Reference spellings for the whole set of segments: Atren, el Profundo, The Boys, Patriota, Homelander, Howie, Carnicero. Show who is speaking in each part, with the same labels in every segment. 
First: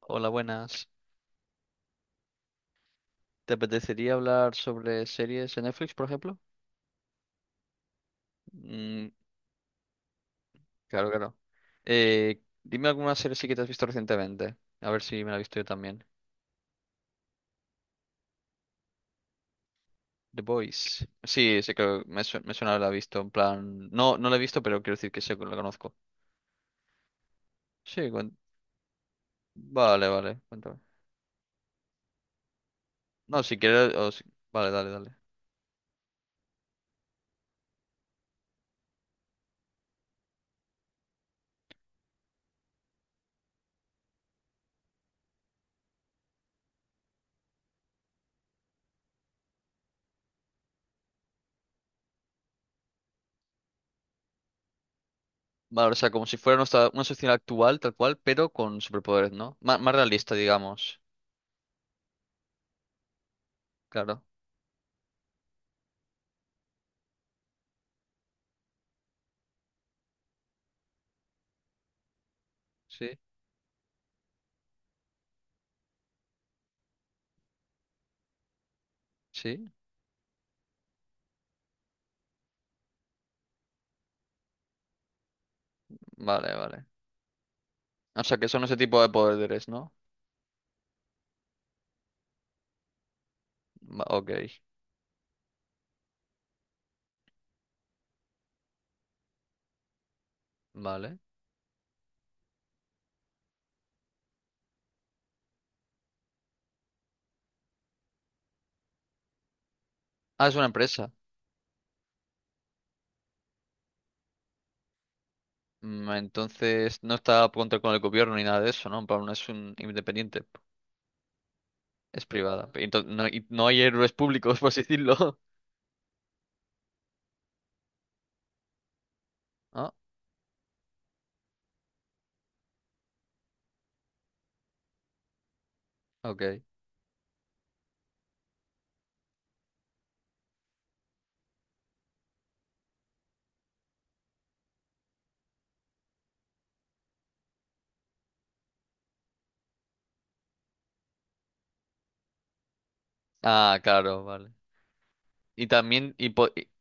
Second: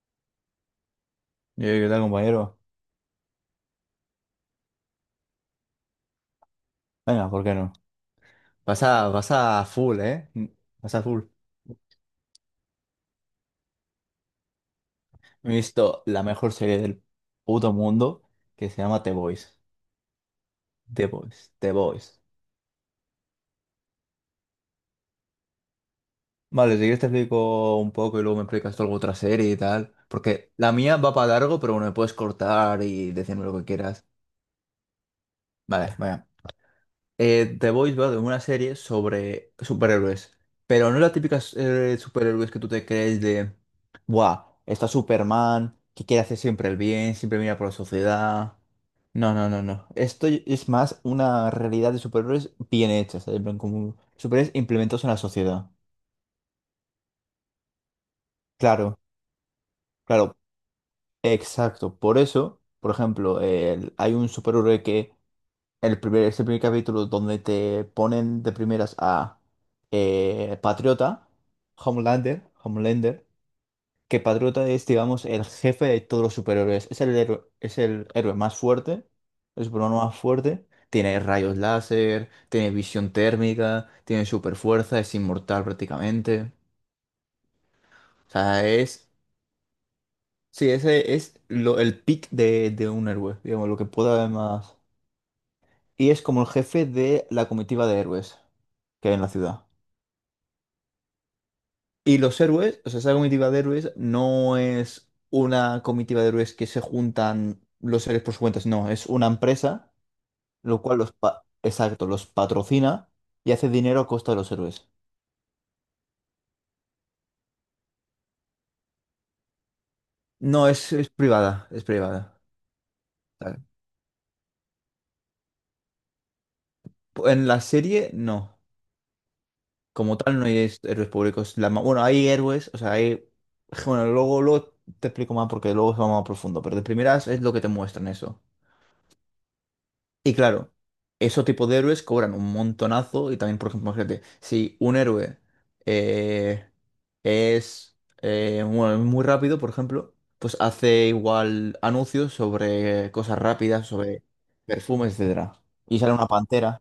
Speaker 1: Hola, buenas.
Speaker 2: ¿Qué tal, compañero?
Speaker 1: ¿Te apetecería hablar sobre series en Netflix, por ejemplo?
Speaker 2: Venga, ¿por qué no? Vas
Speaker 1: Mm,
Speaker 2: a, vas a full, ¿eh? Vas a
Speaker 1: claro,
Speaker 2: full.
Speaker 1: claro. Dime alguna serie sí que te has visto recientemente. A ver si me la he
Speaker 2: No, he
Speaker 1: visto yo
Speaker 2: visto
Speaker 1: también.
Speaker 2: la mejor serie del puto mundo que se llama The Boys.
Speaker 1: The Boys. Sí,
Speaker 2: The
Speaker 1: sé que
Speaker 2: Boys.
Speaker 1: me suena haberla visto. En plan, no, no la he visto, pero quiero decir que sé que la conozco.
Speaker 2: Vale, si quieres te explico un
Speaker 1: Sí,
Speaker 2: poco y
Speaker 1: cuen-
Speaker 2: luego me explicas tú alguna otra serie y tal.
Speaker 1: vale, vale.
Speaker 2: Porque la
Speaker 1: Cuéntame.
Speaker 2: mía va para largo, pero bueno, me puedes cortar y
Speaker 1: No,
Speaker 2: decirme lo
Speaker 1: si
Speaker 2: que
Speaker 1: quieres.
Speaker 2: quieras.
Speaker 1: O si- Vale, dale, dale.
Speaker 2: Vale, venga. The Boys va de una serie sobre superhéroes, pero no las típicas superhéroes que tú te crees de, ¡buah! Está Superman, que quiere hacer siempre el bien, siempre mira por la sociedad. No, no, no, no. Esto es más una realidad de superhéroes bien hecha, ¿sabes? En plan, como superhéroes implementados en la sociedad.
Speaker 1: Vale, o sea, como si fuera una sociedad actual, tal cual, pero con
Speaker 2: Claro,
Speaker 1: superpoderes, ¿no? Más realista,
Speaker 2: claro,
Speaker 1: digamos.
Speaker 2: exacto. Por eso, por ejemplo, hay
Speaker 1: Claro.
Speaker 2: un superhéroe que ese primer capítulo donde te ponen de primeras a Patriota,
Speaker 1: Sí,
Speaker 2: Homelander, que Patriota es, digamos, el jefe de todos los superhéroes. Es el héroe más fuerte, el
Speaker 1: sí.
Speaker 2: superhéroe más fuerte. Tiene rayos láser, tiene visión térmica, tiene superfuerza, es inmortal prácticamente.
Speaker 1: Vale, vale. O
Speaker 2: O
Speaker 1: sea, que son
Speaker 2: sea,
Speaker 1: ese tipo de
Speaker 2: es...
Speaker 1: poderes, ¿no?
Speaker 2: Sí, ese es el pick de un héroe, digamos, lo que pueda haber
Speaker 1: Ok,
Speaker 2: más. Y es como el jefe de la comitiva de héroes que hay en la ciudad.
Speaker 1: vale.
Speaker 2: Y los héroes, o sea, esa comitiva de héroes no es una comitiva de héroes que se juntan los héroes por su cuenta, no, es una empresa,
Speaker 1: Ah, es una
Speaker 2: lo cual
Speaker 1: empresa.
Speaker 2: exacto, los patrocina y hace dinero a costa de los héroes.
Speaker 1: Entonces no está a contra con el gobierno ni nada de eso, ¿no? En plan, no es un independiente,
Speaker 2: No, es privada, es
Speaker 1: es
Speaker 2: privada.
Speaker 1: privada. Entonces, no, y
Speaker 2: Tal.
Speaker 1: no hay héroes públicos, por así decirlo.
Speaker 2: En la serie, no.
Speaker 1: Ah,
Speaker 2: Como tal, no hay héroes públicos. Bueno, hay héroes, o sea, hay... Bueno, luego te explico más porque luego se va más a
Speaker 1: ok.
Speaker 2: profundo, pero de primeras es lo que te muestran eso. Y claro, esos tipos de héroes cobran un montonazo y también, por ejemplo, imagínate, si un héroe eh, es bueno, muy rápido, por ejemplo, pues hace igual anuncios sobre cosas
Speaker 1: Ah,
Speaker 2: rápidas,
Speaker 1: claro,
Speaker 2: sobre
Speaker 1: vale.
Speaker 2: perfumes, etcétera.
Speaker 1: Y
Speaker 2: Y sale
Speaker 1: también,
Speaker 2: una pantera.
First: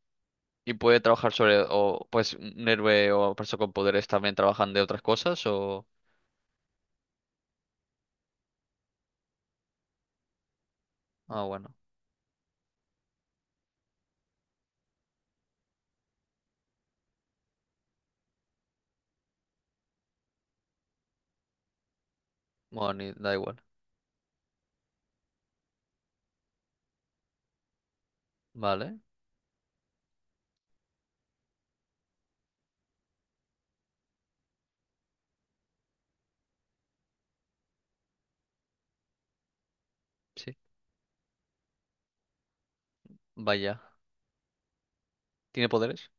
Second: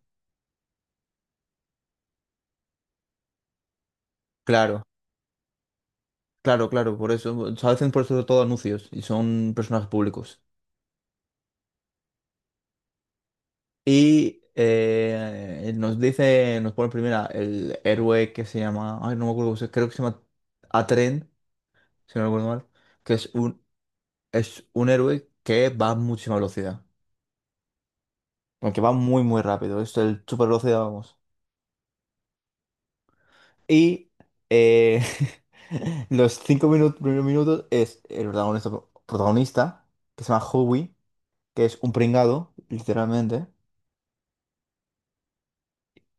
Speaker 1: y puede trabajar sobre, o pues un héroe o persona con poderes también trabajan de
Speaker 2: Claro,
Speaker 1: otras cosas, o...
Speaker 2: claro, por eso. O sea, hacen por eso todo anuncios y son personajes públicos.
Speaker 1: Ah, bueno.
Speaker 2: Y nos pone primera el héroe que se llama, ay, no me acuerdo, creo que se llama Atren si no recuerdo mal,
Speaker 1: Bueno,
Speaker 2: que es
Speaker 1: da igual.
Speaker 2: es un héroe que va a muchísima velocidad, aunque va
Speaker 1: Vale,
Speaker 2: muy, muy rápido, es el super velocidad, vamos. Y eh, los 5 minutos, primeros minutos es el protagonista, que se llama
Speaker 1: sí.
Speaker 2: Howie, que es un pringado, literalmente.
Speaker 1: Vaya. ¿Tiene poderes?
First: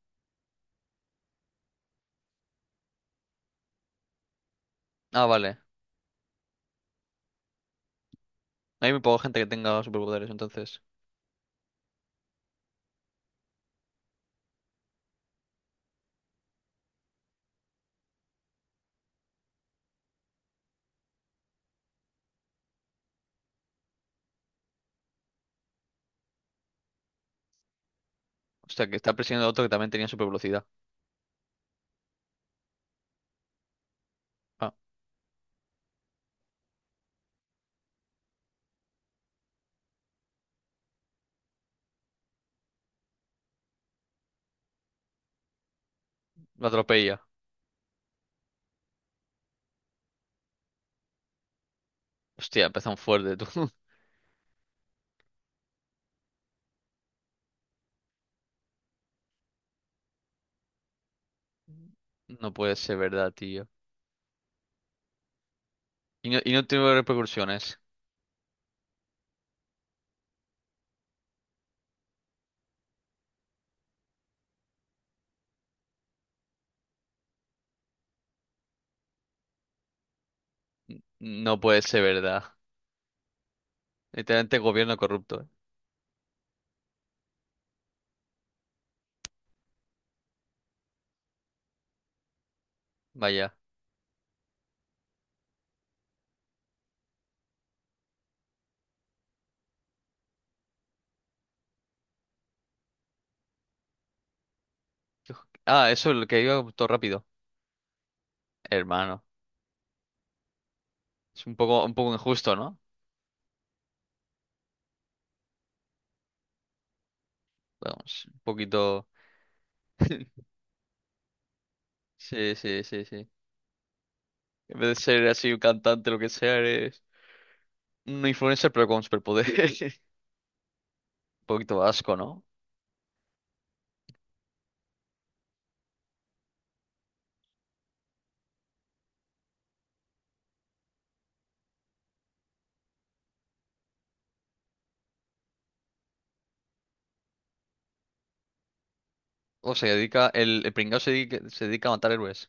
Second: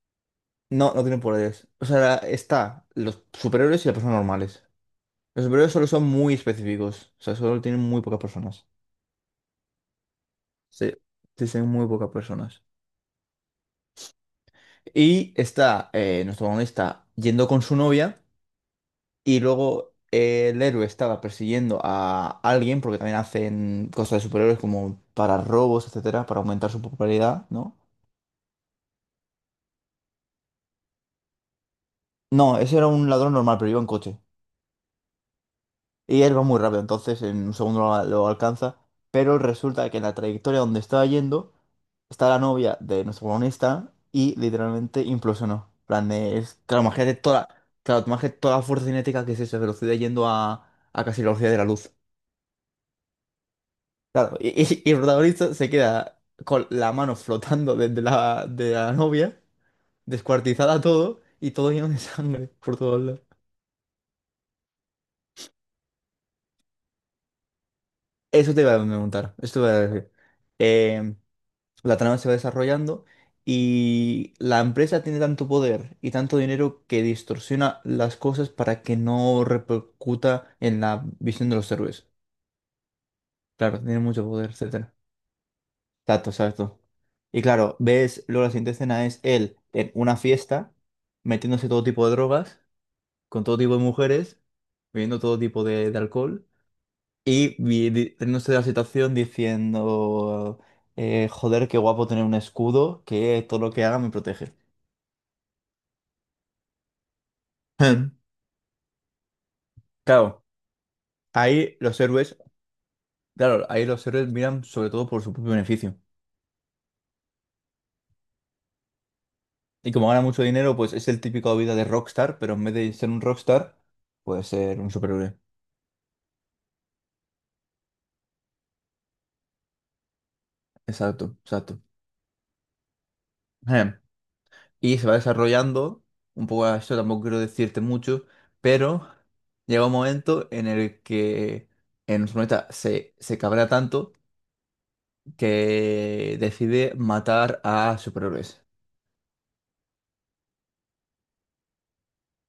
Speaker 2: No, no tiene poderes. O sea, está los superhéroes y las personas normales.
Speaker 1: Ah,
Speaker 2: Los
Speaker 1: vale.
Speaker 2: superhéroes solo son muy específicos, o sea, solo tienen muy pocas personas.
Speaker 1: Hay muy poca gente que tenga superpoderes, entonces.
Speaker 2: Sí, sí, son muy pocas personas. Y está nuestro protagonista yendo con su novia y luego el héroe estaba persiguiendo a alguien porque también hacen cosas de superhéroes como para robos, etcétera, para aumentar su popularidad, ¿no?
Speaker 1: O sea, que está persiguiendo a otro que también tenía supervelocidad.
Speaker 2: No, ese era un ladrón normal, pero iba en coche.
Speaker 1: Ah,
Speaker 2: Y él va muy rápido, entonces en un segundo lo alcanza, pero resulta que en la trayectoria donde estaba yendo está la novia de nuestro protagonista y literalmente implosionó. En plan,
Speaker 1: lo atropella.
Speaker 2: claro, imagínate toda la fuerza cinética que es esa velocidad yendo a casi la velocidad de la luz.
Speaker 1: Hostia, empezó fuerte, tú.
Speaker 2: Claro, y el protagonista se queda con la mano flotando de la novia, descuartizada todo y todo lleno de sangre
Speaker 1: No puede
Speaker 2: por
Speaker 1: ser
Speaker 2: todos lados.
Speaker 1: verdad, tío. Y no tiene repercusiones.
Speaker 2: Eso te iba a preguntar, esto te iba a decir. Em, La trama se va desarrollando y la empresa tiene tanto poder y tanto dinero que distorsiona las cosas para que no repercuta en la visión de
Speaker 1: No
Speaker 2: los
Speaker 1: puede ser
Speaker 2: héroes.
Speaker 1: verdad.
Speaker 2: Claro, tiene mucho poder,
Speaker 1: Literalmente
Speaker 2: etcétera.
Speaker 1: gobierno corrupto, eh.
Speaker 2: Exacto, exacto. Y claro, ves, luego la siguiente escena es él en una fiesta, metiéndose todo tipo de drogas, con
Speaker 1: Vaya.
Speaker 2: todo tipo de mujeres, bebiendo todo tipo de alcohol y teniéndose de la situación diciendo, joder, qué guapo tener un escudo que todo lo que haga me protege.
Speaker 1: Ah, eso es lo que iba todo rápido.
Speaker 2: Hmm.
Speaker 1: Hermano.
Speaker 2: Claro,
Speaker 1: Es
Speaker 2: ahí
Speaker 1: un
Speaker 2: los
Speaker 1: poco
Speaker 2: héroes,
Speaker 1: injusto, ¿no?
Speaker 2: claro, ahí los héroes miran sobre todo por su propio beneficio.
Speaker 1: Vamos, un poquito.
Speaker 2: Y como gana mucho dinero, pues es el típico vida de rockstar,
Speaker 1: Sí,
Speaker 2: pero en vez
Speaker 1: sí,
Speaker 2: de
Speaker 1: sí,
Speaker 2: ser un
Speaker 1: sí.
Speaker 2: rockstar, puede
Speaker 1: En
Speaker 2: ser
Speaker 1: vez
Speaker 2: un
Speaker 1: de ser
Speaker 2: superhéroe.
Speaker 1: así un cantante, lo que sea, eres un influencer, pero con superpoderes.
Speaker 2: Exacto,
Speaker 1: Un poquito
Speaker 2: exacto.
Speaker 1: asco, ¿no?
Speaker 2: Em, Y se va desarrollando, un poco a esto tampoco quiero decirte mucho, pero llega un momento en el que en su planeta se cabrea tanto que decide matar a superhéroes.
Speaker 1: O se dedica, el pringao se dedica a matar héroes.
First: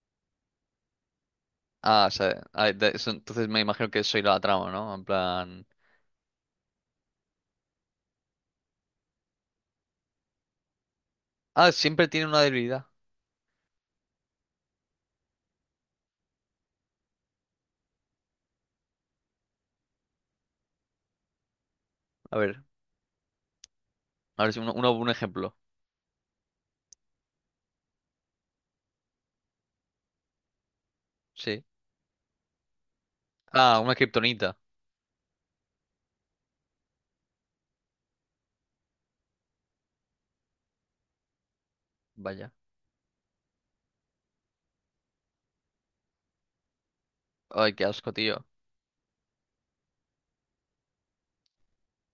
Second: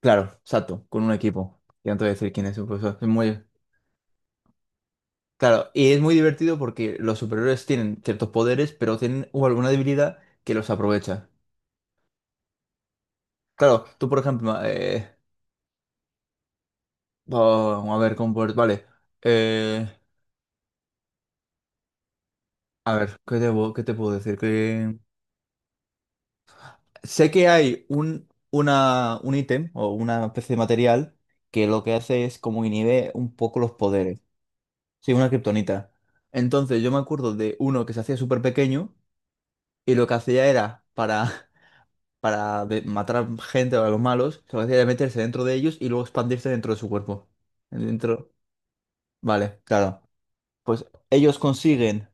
Speaker 2: Claro, exacto, con un equipo. Y
Speaker 1: Ah,
Speaker 2: antes
Speaker 1: o
Speaker 2: de decir
Speaker 1: sea,
Speaker 2: quién es un
Speaker 1: ah,
Speaker 2: profesor, es muy,
Speaker 1: entonces me imagino que soy la trama, ¿no? En plan...
Speaker 2: claro, y es muy divertido porque los superhéroes tienen ciertos poderes, pero tienen alguna debilidad que los aprovecha.
Speaker 1: Ah, siempre tiene una debilidad.
Speaker 2: Claro, tú por ejemplo, vamos a ver, vale, eh,
Speaker 1: A ver,
Speaker 2: a ver, ¿qué te, qué te puedo decir?
Speaker 1: a ver si
Speaker 2: Que
Speaker 1: un ejemplo.
Speaker 2: sé que hay un ítem o una especie de material
Speaker 1: Sí.
Speaker 2: que lo que hace es como inhibe un poco los
Speaker 1: Ah, una
Speaker 2: poderes.
Speaker 1: kriptonita.
Speaker 2: Sí, una kriptonita. Entonces yo me acuerdo de uno que se hacía súper pequeño y lo que hacía era para...
Speaker 1: Vaya.
Speaker 2: para matar a gente o a los malos, lo que hacía era meterse dentro de ellos y luego expandirse dentro de su cuerpo.
Speaker 1: Ay, qué asco,
Speaker 2: Dentro.
Speaker 1: tío.
Speaker 2: Vale, claro. Pues ellos consiguen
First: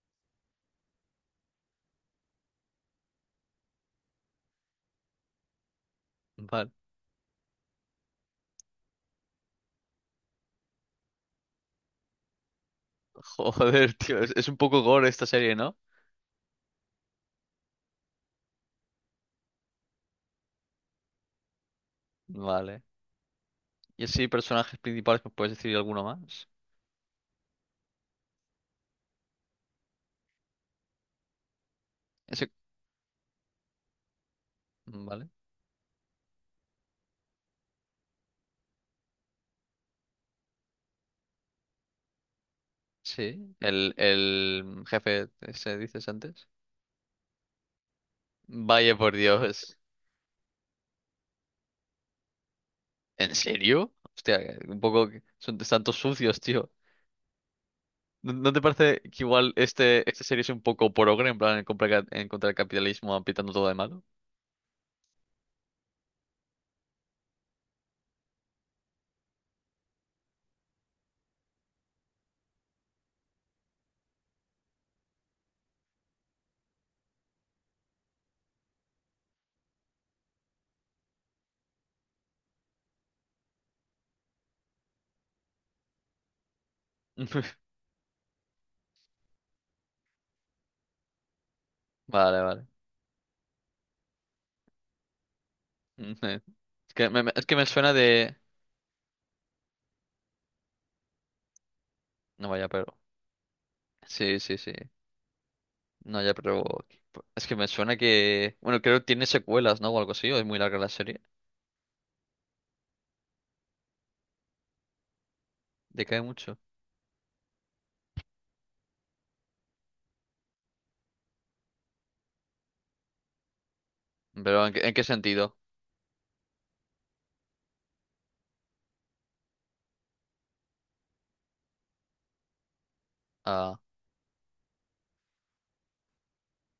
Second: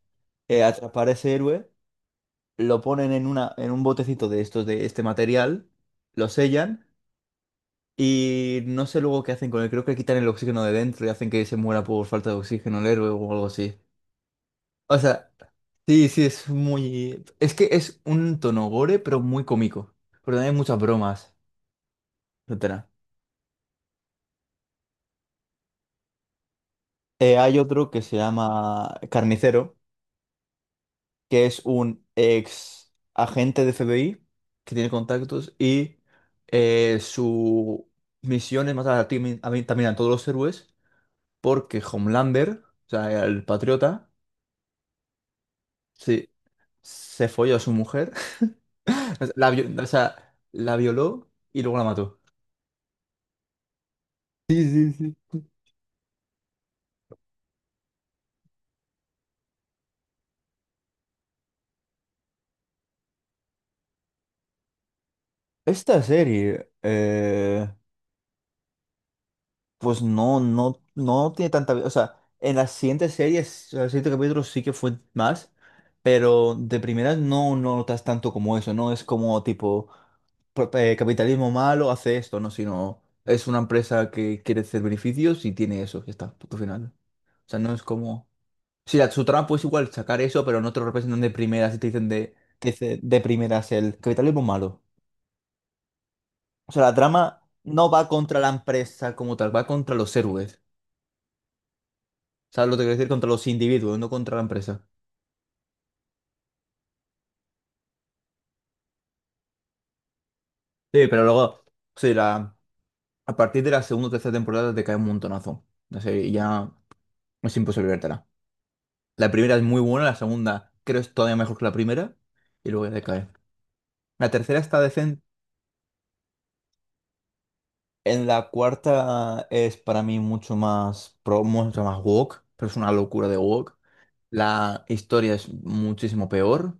Speaker 2: atrapar a ese héroe, lo ponen en en un botecito de estos, de este material, lo
Speaker 1: Vale.
Speaker 2: sellan y no sé luego qué hacen con él. Creo que le quitan el oxígeno de dentro y hacen que se muera por falta de oxígeno el héroe o algo así.
Speaker 1: Joder, tío, es un poco
Speaker 2: O
Speaker 1: gore esta
Speaker 2: sea,
Speaker 1: serie, ¿no?
Speaker 2: sí, sí, es muy. Es que es un tono gore, pero muy cómico. Pero también hay muchas bromas,
Speaker 1: Vale.
Speaker 2: etcétera.
Speaker 1: Y así, personajes principales, ¿me puedes decir alguno más?
Speaker 2: Hay otro que se llama Carnicero, que es un
Speaker 1: Ese...
Speaker 2: ex agente de F b i que tiene
Speaker 1: Vale.
Speaker 2: contactos y su misión es matar a, también a todos los héroes porque Homelander, o sea, el
Speaker 1: Sí.
Speaker 2: patriota,
Speaker 1: El jefe, ese dices
Speaker 2: sí,
Speaker 1: antes.
Speaker 2: se folló a su mujer,
Speaker 1: Vaya por
Speaker 2: o sea,
Speaker 1: Dios.
Speaker 2: o sea, la violó y luego la mató.
Speaker 1: ¿En serio? Hostia,
Speaker 2: Sí,
Speaker 1: un
Speaker 2: sí,
Speaker 1: poco que
Speaker 2: sí.
Speaker 1: son tantos sucios, tío. ¿No, no te parece que igual este, esta serie es un poco progre, en plan, en contra del capitalismo, apitando todo de malo?
Speaker 2: Esta serie, pues no, no tiene tanta vida. O sea, en las siguientes series, en los siguientes capítulos sí que fue más, pero de primeras no, no notas tanto como eso, no es como tipo capitalismo malo hace esto, no, sino es una empresa que quiere hacer beneficios y tiene eso, ya está, punto final. O sea, no es como. Sí, su trama pues igual sacar eso, pero no te lo representan de primeras y te dicen
Speaker 1: Vale, vale.
Speaker 2: te dice de primeras el capitalismo malo.
Speaker 1: Ujú.
Speaker 2: O sea,
Speaker 1: Es
Speaker 2: la
Speaker 1: que
Speaker 2: trama
Speaker 1: es que me
Speaker 2: no
Speaker 1: suena
Speaker 2: va
Speaker 1: de...
Speaker 2: contra la empresa como tal, va contra los héroes.
Speaker 1: No vaya,
Speaker 2: ¿Sabes lo que quiero
Speaker 1: pero...
Speaker 2: decir? Contra los individuos, no contra
Speaker 1: Sí,
Speaker 2: la
Speaker 1: sí, sí.
Speaker 2: empresa.
Speaker 1: No, ya, pero... Es que me suena que... Bueno, creo que tiene secuelas, ¿no? O algo así, o es muy larga la
Speaker 2: Sí,
Speaker 1: serie.
Speaker 2: pero luego, sí, la, a partir de la segunda o tercera temporada te cae un montonazo. No sé,
Speaker 1: Decae
Speaker 2: y
Speaker 1: mucho.
Speaker 2: ya es imposible vértela. La primera es muy buena, la segunda creo es todavía mejor que la primera, y luego ya te cae. La tercera
Speaker 1: Pero
Speaker 2: está
Speaker 1: en qué
Speaker 2: decente,
Speaker 1: sentido?
Speaker 2: en la cuarta es para mí mucho más pro, mucho más woke, pero es una locura de woke.
Speaker 1: Ah,
Speaker 2: La historia es muchísimo peor,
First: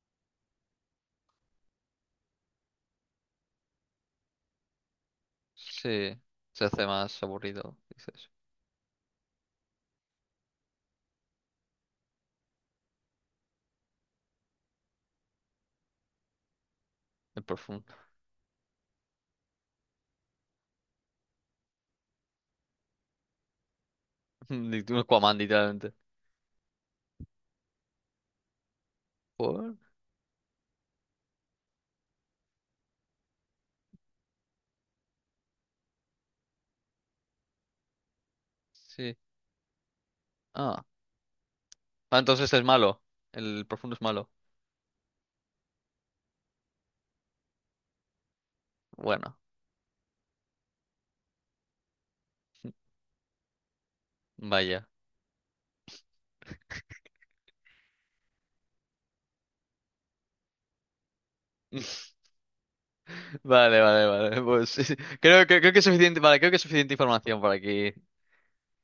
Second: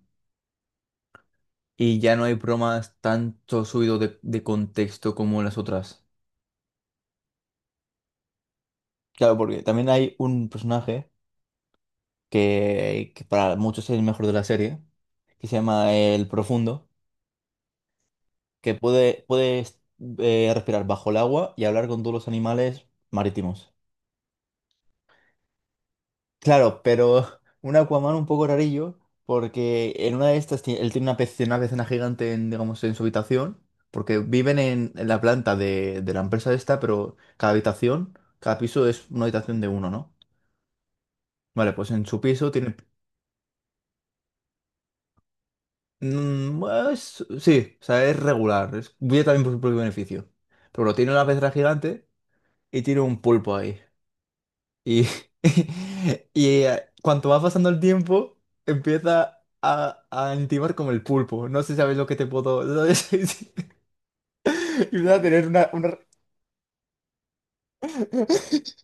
Speaker 2: y ya no hay bromas tanto subido de contexto como en las otras.
Speaker 1: sí. Se hace más aburrido, dices.
Speaker 2: Claro, porque también hay un personaje que para muchos es el mejor de la serie, que se llama el Profundo,
Speaker 1: El profundo.
Speaker 2: que puede respirar bajo el agua y hablar con todos los animales marítimos.
Speaker 1: Un Aquaman, literalmente.
Speaker 2: Claro, pero un Aquaman un poco rarillo,
Speaker 1: ¿Por?
Speaker 2: porque en una de estas él tiene una pecera gigante en, digamos, en su habitación, porque viven en la planta de la empresa esta, pero cada habitación, cada piso es
Speaker 1: Sí.
Speaker 2: una habitación de uno, ¿no?
Speaker 1: Ah.
Speaker 2: Vale, pues en
Speaker 1: Ah,
Speaker 2: su piso
Speaker 1: entonces es
Speaker 2: tiene
Speaker 1: malo. El profundo es malo.
Speaker 2: Bueno, sí, o sea, es regular. Es, viene
Speaker 1: Bueno,
Speaker 2: también por su propio beneficio. Pero bueno, tiene una pecera gigante y tiene un pulpo ahí.
Speaker 1: vaya.
Speaker 2: Y y cuanto va pasando el tiempo, empieza a intimar como el pulpo. No sé si sabéis lo que te puedo... Sí, sí.
Speaker 1: Vale, vale, vale. Pues sí, sí.
Speaker 2: Y empieza a tener
Speaker 1: Creo que es
Speaker 2: una-
Speaker 1: suficiente. Vale, creo que es suficiente información para aquí.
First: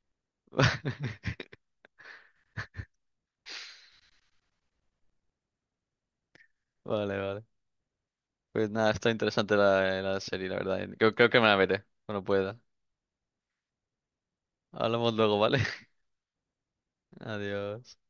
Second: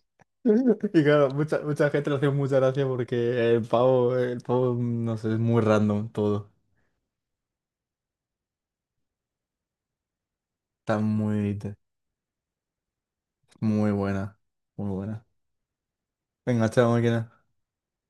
Speaker 2: Y claro, mucha gente le hace mucha gracia porque el pavo, no sé, es muy random todo.
Speaker 1: Vale, vale. Pues nada, está interesante la, la serie, la verdad.
Speaker 2: Está
Speaker 1: Creo que me la
Speaker 2: muy,
Speaker 1: veré cuando pueda.
Speaker 2: muy buena, muy
Speaker 1: Hablamos
Speaker 2: buena.
Speaker 1: luego, ¿vale?
Speaker 2: Venga, chao, máquina.
Speaker 1: Adiós.